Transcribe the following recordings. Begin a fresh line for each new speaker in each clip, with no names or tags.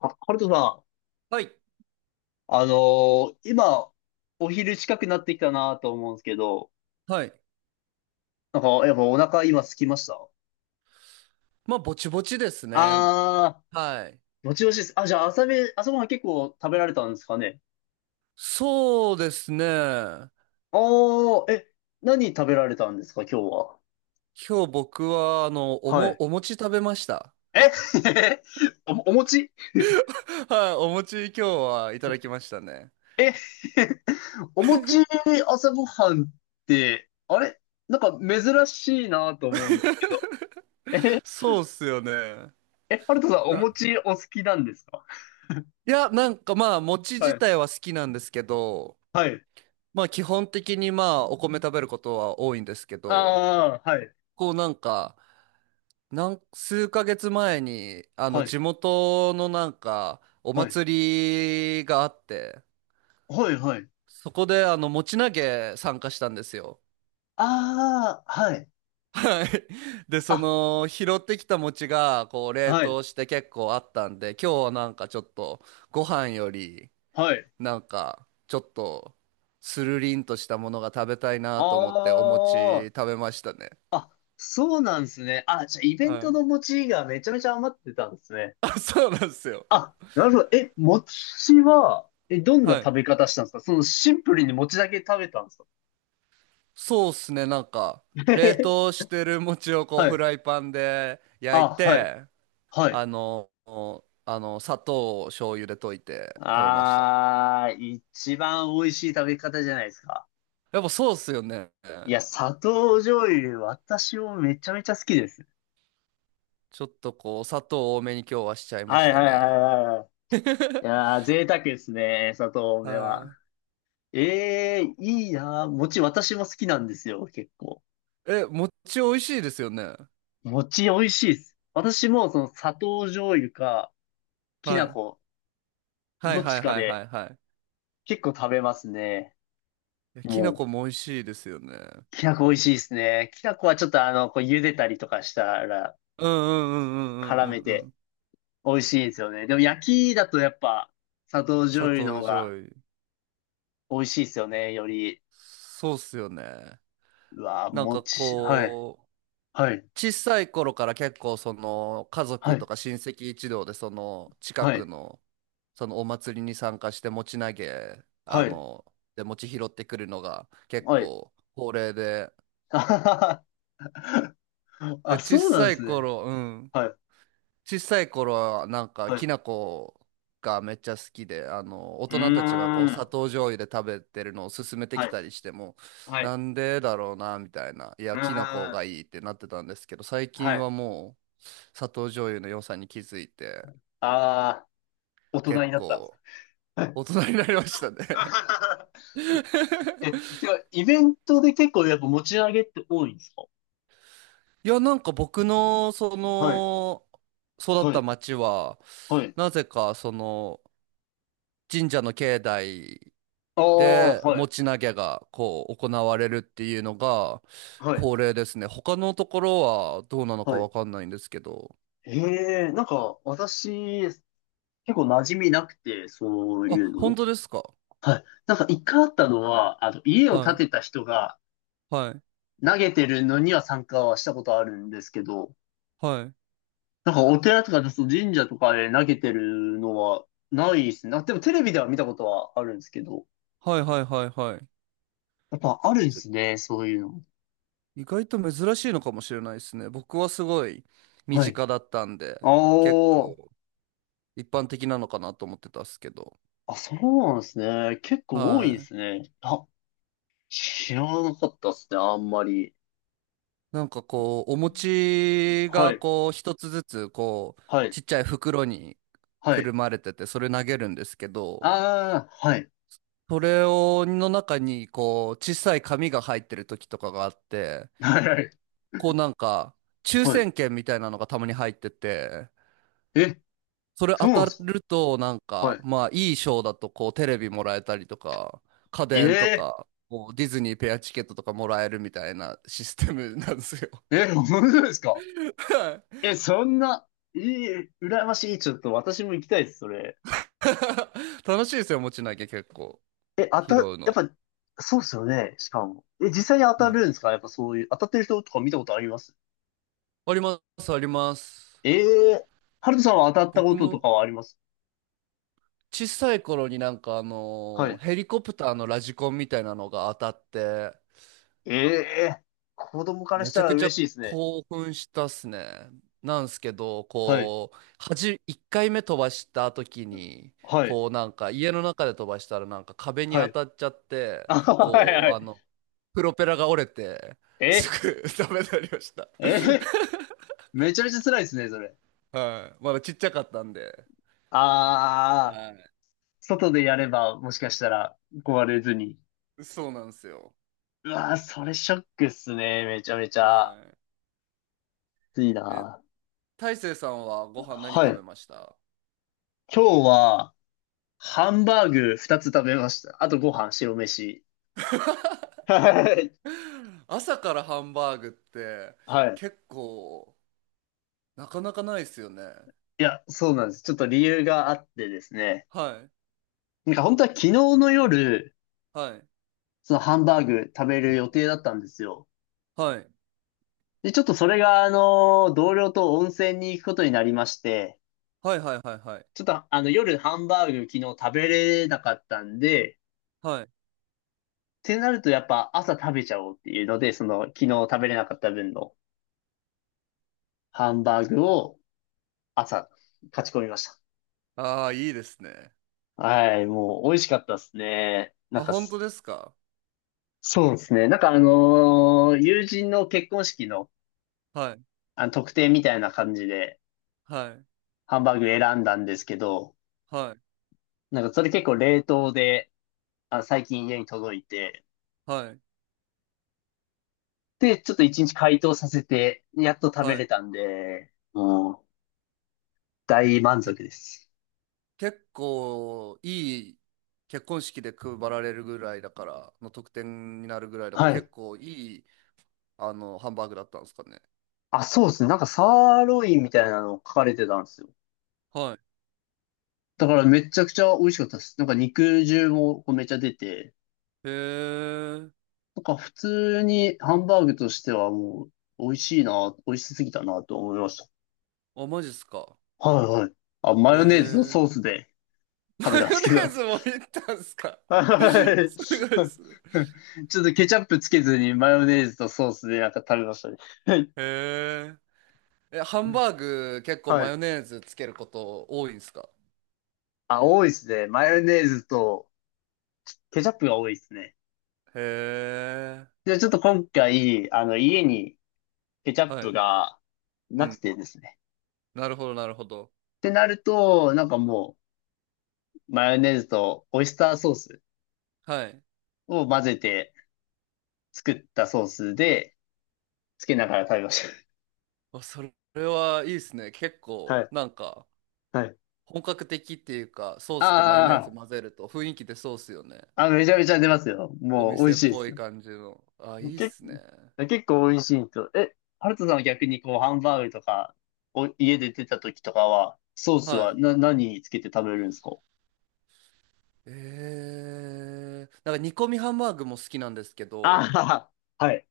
あ、ハルトさ
はい。
ん、今、お昼近くなってきたなと思うんですけど、
はい。
なんか、やっぱお腹今空きました？
まあ、ぼちぼちですね。
あ
はい。
ー、もちもちです。あ、じゃあ朝ごはん結構食べられたんですかね？
そうですね。今
あー、え、何食べられたんですか、今日は。
日僕は、
はい。
お餅食べました。
え お餅？
はい。お餅今日はいただきましたね。
え お餅、朝ごはんって、あれなんか珍しいなと思うんですけど。え、
そうっすよね。
え、ハルトさん、お
な、
餅お好きなんですか？
いや、なんかまあ、餅
は
自
い。
体は好きなんですけど、
はい。
まあ、基本的にまあ、お米食べることは多いんですけど、
ああ、はい、
こうなんか、なん数ヶ月前に、あの、
はい、
地元のなんか、お
はい、
祭りがあって、
はい、はい。
そこであの餅投げ参加したんですよ。
ああ、はい、
はい。で、そ
あ、
の拾ってきた餅がこう冷
はい、
凍して結構あったんで、今日はなんかちょっとご飯より
はい。
なんかちょっとスルリンとしたものが食べたい
あ
なと思ってお餅
あ、
食べましたね。
そうなんですね。あ、じゃあ、イベント
はい。
の餅がめちゃめちゃ余ってたんですね。
あ、そうなんですよ。
あ、なるほど。え、餅は、どんな
は
食
い。
べ方したんですか？そのシンプルに餅だけ食べたんですか？
そうっすね。なんか冷凍 してる餅をこう
は
フ
い。
ライパンで焼い
あ、はい、
て、
はい。
あの、あの、砂糖を醤油で溶いて食べました。
ああ、一番美味しい食べ方じゃないですか。
やっぱそうっすよね。
いや、砂糖醤油、私もめちゃめちゃ好きです。
ちょっとこう、砂糖多めに今日はしちゃいま
は
し
い
た
はいはい
ね。
はいはい。い やー、贅沢ですね、砂糖多めは。
は
ええー、いいなー。餅私も好きなんですよ、結構。
い。え、餅美味しいですよね。
餅美味しいです。私もその砂糖醤油か、き
は
な
い。
粉、
は
ど
い
っ
は
ち
い
か
はいは
で
いはい。
結構食べますね。
いやきな粉
も
も美味しいですよね。
う、きな粉美味しいですね。きな粉はちょっとこう茹でたりとかしたら
うんうんうんうん
絡
うん
め
うんう
て
ん。
美味しいんですよね。でも焼きだとやっぱ砂糖醤
砂
油の方
糖醤
が
油。
美味しいですよね、より。
そうっすよね。
うわー、
なんか
餅。はい、
こ
はい、
う、小さい頃から結構その家
は
族と
い、
か親戚一同でその近
は
く
い。
のそのお祭りに参加して餅投げあ
はい。
ので餅拾ってくるのが結
はい。
構恒例で、
あはははあ、
で小
そうなんで
さい
すね。
頃うん、
はい。
小さい頃はなんか
はい。
きな粉がめっちゃ好きで、あの大
うー
人たちがこう砂
ん。
糖醤油で食べてるのを勧めて
は
き
い。
たりしても、
はい。
なんでだろうなみたいな、いや
う
きな粉
ーん。
がいいってなってたんですけど、最
は
近
い。
はもう砂糖醤油の良さに気づいて
ああ、大人
結
になったんですか。
構
はい。
大 人になりました
あは
ね。
は。え、てか、イベントで結構やっぱ持ち上げって多いんですか？
いやなんか僕のそ
はい。
の育っ
は
た
い。
町は
はい。
なぜかその神社の境内
ああ、
で、
は
持
い。
ち投げがこう行われるっていうのが
はい。
恒例ですね。他のところはどうなのか
はい。
わかんないんですけど。
へえ、なんか、私、結構馴染みなくて、そう
あ、
いう
本
の。
当ですか？
はい。なんか一回あったのは、家を
は
建て
い、
た人が、
はい、
投げてるのには参加はしたことあるんですけど、
はい、
なんかお寺とか、そう神社とかで投げてるのはないですね。あ、でもテレビでは見たことはあるんですけど、
はい、はい、はい、はい。
やっぱあるんで
ちょ
すね、そういうの。
意外と珍しいのかもしれないですね。僕はすごい身
はい。
近だったん
あ
で、結
ー
構一般的なのかなと思ってたっすけど。
あ、そうなんですね。結構多い
は
で
い。
すね。あ、知らなかったですね、あんまり。
なんかこう、お餅
は
が
い、
こう、一つずつこう、
はい、
ちっちゃい袋に
は
くる
い。
まれてて、それ投げるんですけど、
ああ、はい、
それを、の中にこう、小さい紙が入ってる時とかがあって、
はい、はい。
こうなんか、抽
はい。
選券みたいなのがたまに入ってて、
え、
それ
そ
当
うなん
た
ですか？
るとなん
は
か、
い。
まあいい賞だとこう、テレビもらえたりとか、家電と
ええ
か、こうディズニーペアチケットとかもらえるみたいなシステムなんですよ。
ー、え、本当ですか？ え、そんな、いい、羨ましい。ちょっと私も行きたいです、それ。
楽しいですよ、持ち投げ結構。
え、
拾
や
う
っ
の。
ぱ、そうっすよね、しかも。え、実際に当た
はい。
るんですか？やっぱそういう、当たってる人とか見たことあります？
あります、あります。
ええー、ハルトさんは当たったこ
僕
とと
も
かはあります？
小さい頃になんかあ
は
のー
い。
ヘリコプターのラジコンみたいなのが当たって、
ええー、子供から
め
し
ち
た
ゃ
ら
くちゃ
嬉しいですね。
興奮したっすね。なんすけど、
はい、
こう、1回目飛ばした時に、
はい、
こうなんか家の中で飛ばしたらなんか壁に
は
当
い。
たっちゃっ て、
あ、はい、
こ
は
う、あ
い。
の、プロペラが折れて、す
え、
ぐ ダメになりました。
え、めちゃめちゃ辛いですね、それ。
はい。まだちっちゃかったんで。
ああ、
は
外でやれば、もしかしたら、壊れずに。
い。そうなんですよ。
うわー、それショックっすね、めちゃめちゃ。
は
暑い
い。え、
な。
大成さんはご飯何
は
食べ
い。
ました？
今日は、ハンバーグ2つ食べました。あとご飯、白飯。はい。
朝からハンバーグって
はい。
結構なかなかないですよね。
いや、そうなんです。ちょっと理由があってですね。
はい。
なんか本当は昨日の夜、
はい。
そのハンバーグ食べる予定だったんですよ。
はい。
で、ちょっとそれが、同僚と温泉に行くことになりまして、
はいはいはいはい。
ちょっとあの夜ハンバーグ昨日食べれなかったんで、っ
はい。
てなるとやっぱ朝食べちゃおうっていうので、その昨日食べれなかった分のハンバーグを朝、勝ち込みました。
ああ、いいですね。
はい、もう美味しかったですね。なん
あ、
か
本
す、
当ですか？
そうですね。なんか友人の結婚式の、
はい。
あの特典みたいな感じで
はい。
ハンバーグ選んだんですけど、
はい。
なんかそれ結構冷凍で、あ、最近家に届いて、
はい。
で、ちょっと一日解凍させて、やっと食べ
は
れ
い。
たんで、もう大満足です。
結構いい結婚式で配られるぐらいだから、の特典になるぐらいだから
はい。
結構いいあのハンバーグだったんですかね。
あ、そうですね。なんかサーロインみたいなの書かれてたんですよ。
は
だからめちゃくちゃ美味しかったです。なんか肉汁もこうめっちゃ出て、
い。へえ。
なんか普通にハンバーグとしてはもう美味しいな、美味しすぎたなと思いまし
あ、マジっすか。
た。はいはい。あ、
へ
マヨネーズの
え。
ソース で
マ
食べたんで
ヨ
す
ネ
け
ー
ど。
ズもいったんすか。
はい。
すご
ち
いっすね。
ょっとケチャップつけずにマヨネーズとソースでなんか食べましたね。はい
へえ。え、ハンバーグ結構
は
マ
い。
ヨネーズつけること多いんすか？
あ、多いですね。マヨネーズとケチャップが多いですね。
へえ。
で、ちょっと今回、家にケチャッ
は
プ
い。
が
う
なく
ん。
てですね。
なるほど、なるほど。
ってなると、なんかもう、マヨネーズとオイスターソース
はい。
を混ぜて、作ったソースで、つけながら食べまし
あ、それは、いいですね。結
た。は
構、
い。
なんか、
はい。
本格的っていうか、ソースとマヨネーズ
あ
混ぜると雰囲気でそうっすよね。
あ、あ、めちゃめちゃ出ますよ。
お
もう美
店
味
っ
しいで
ぽい
す。
感じの。あ、いいっ
け、
すね。
結構美味しいと。え、ハルトさんは逆にこう、ハンバーグとか、家で出た時とかは、ソース
は
は
い。
何につけて食べるんですか？
えー、なんか煮込みハンバーグも好きなんですけど、
ああ、はい。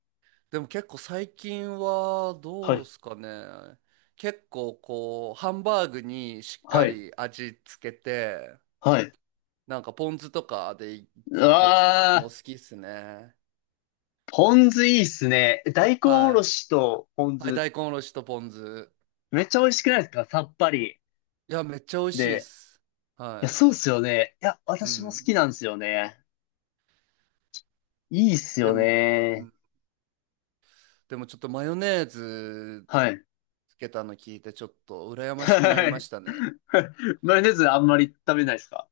でも結構最近は
は
どうで
い。
すかね。結構こう、ハンバーグにしっか
はい。
り味つけて、
はい。
なんかポン酢とかでい
う
くこの好
わ
きっすね。
ー、ポン酢いいっすね。大根おろ
は
しとポン
い。はい、
酢、
大根おろしとポン酢。
めっちゃ美味しくないですか？さっぱり。
いや、めっちゃ美味しいっ
で、
す。
い
は
や、そう
い。
っすよね。いや、
う
私も好
ん。
きなんですよね。いいっす
で
よ
も、う
ね。
ん、でもちょっとマヨネーズ
はい。
つけたの聞いてちょっと羨ましくなり
は
ま
い。
したね。
マヨネーズあんまり食べないですか？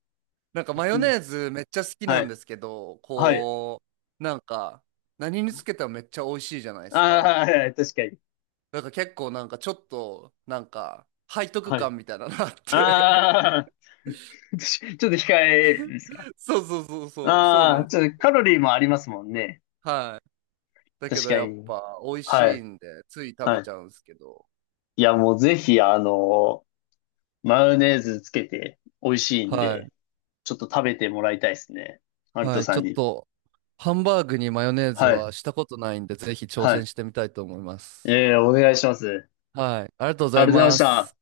なんかマヨ
うん。
ネーズめっちゃ好き
は
なん
い。
ですけど、
はい。
こう、なんか何につけてもめっちゃ美味しいじゃないで
あ
す
あ、
か。
はいはい確かに。
なんか結構なんかちょっとなんか背徳
はい。
感みたいなのあって。
ああ、ちょっと控えですか？
そうそうそうそう、そう
あ
なん
あ、
で
ち
す
ょ
け
っと
ど。
カロリーもありますもんね。
はい。だけ
確
ど
か
やっ
に。
ぱ美味
は
しい
い。
んでつい食べ
は
ち
い。
ゃうんですけど。
いや、もうぜひ、マヨネーズつけて美味しいん
はい
で、ちょっと食べてもらいたいですね。マルト
はい、
さ
ちょ
ん
っ
に。
と、ハンバーグにマヨネーズ
はい。
はしたことないんで、ぜひ挑
は
戦
い。
してみたいと思います。
ええ、お願いします。
はい、ありがとうござ
ありがとう
い
ございまし
ます。
た。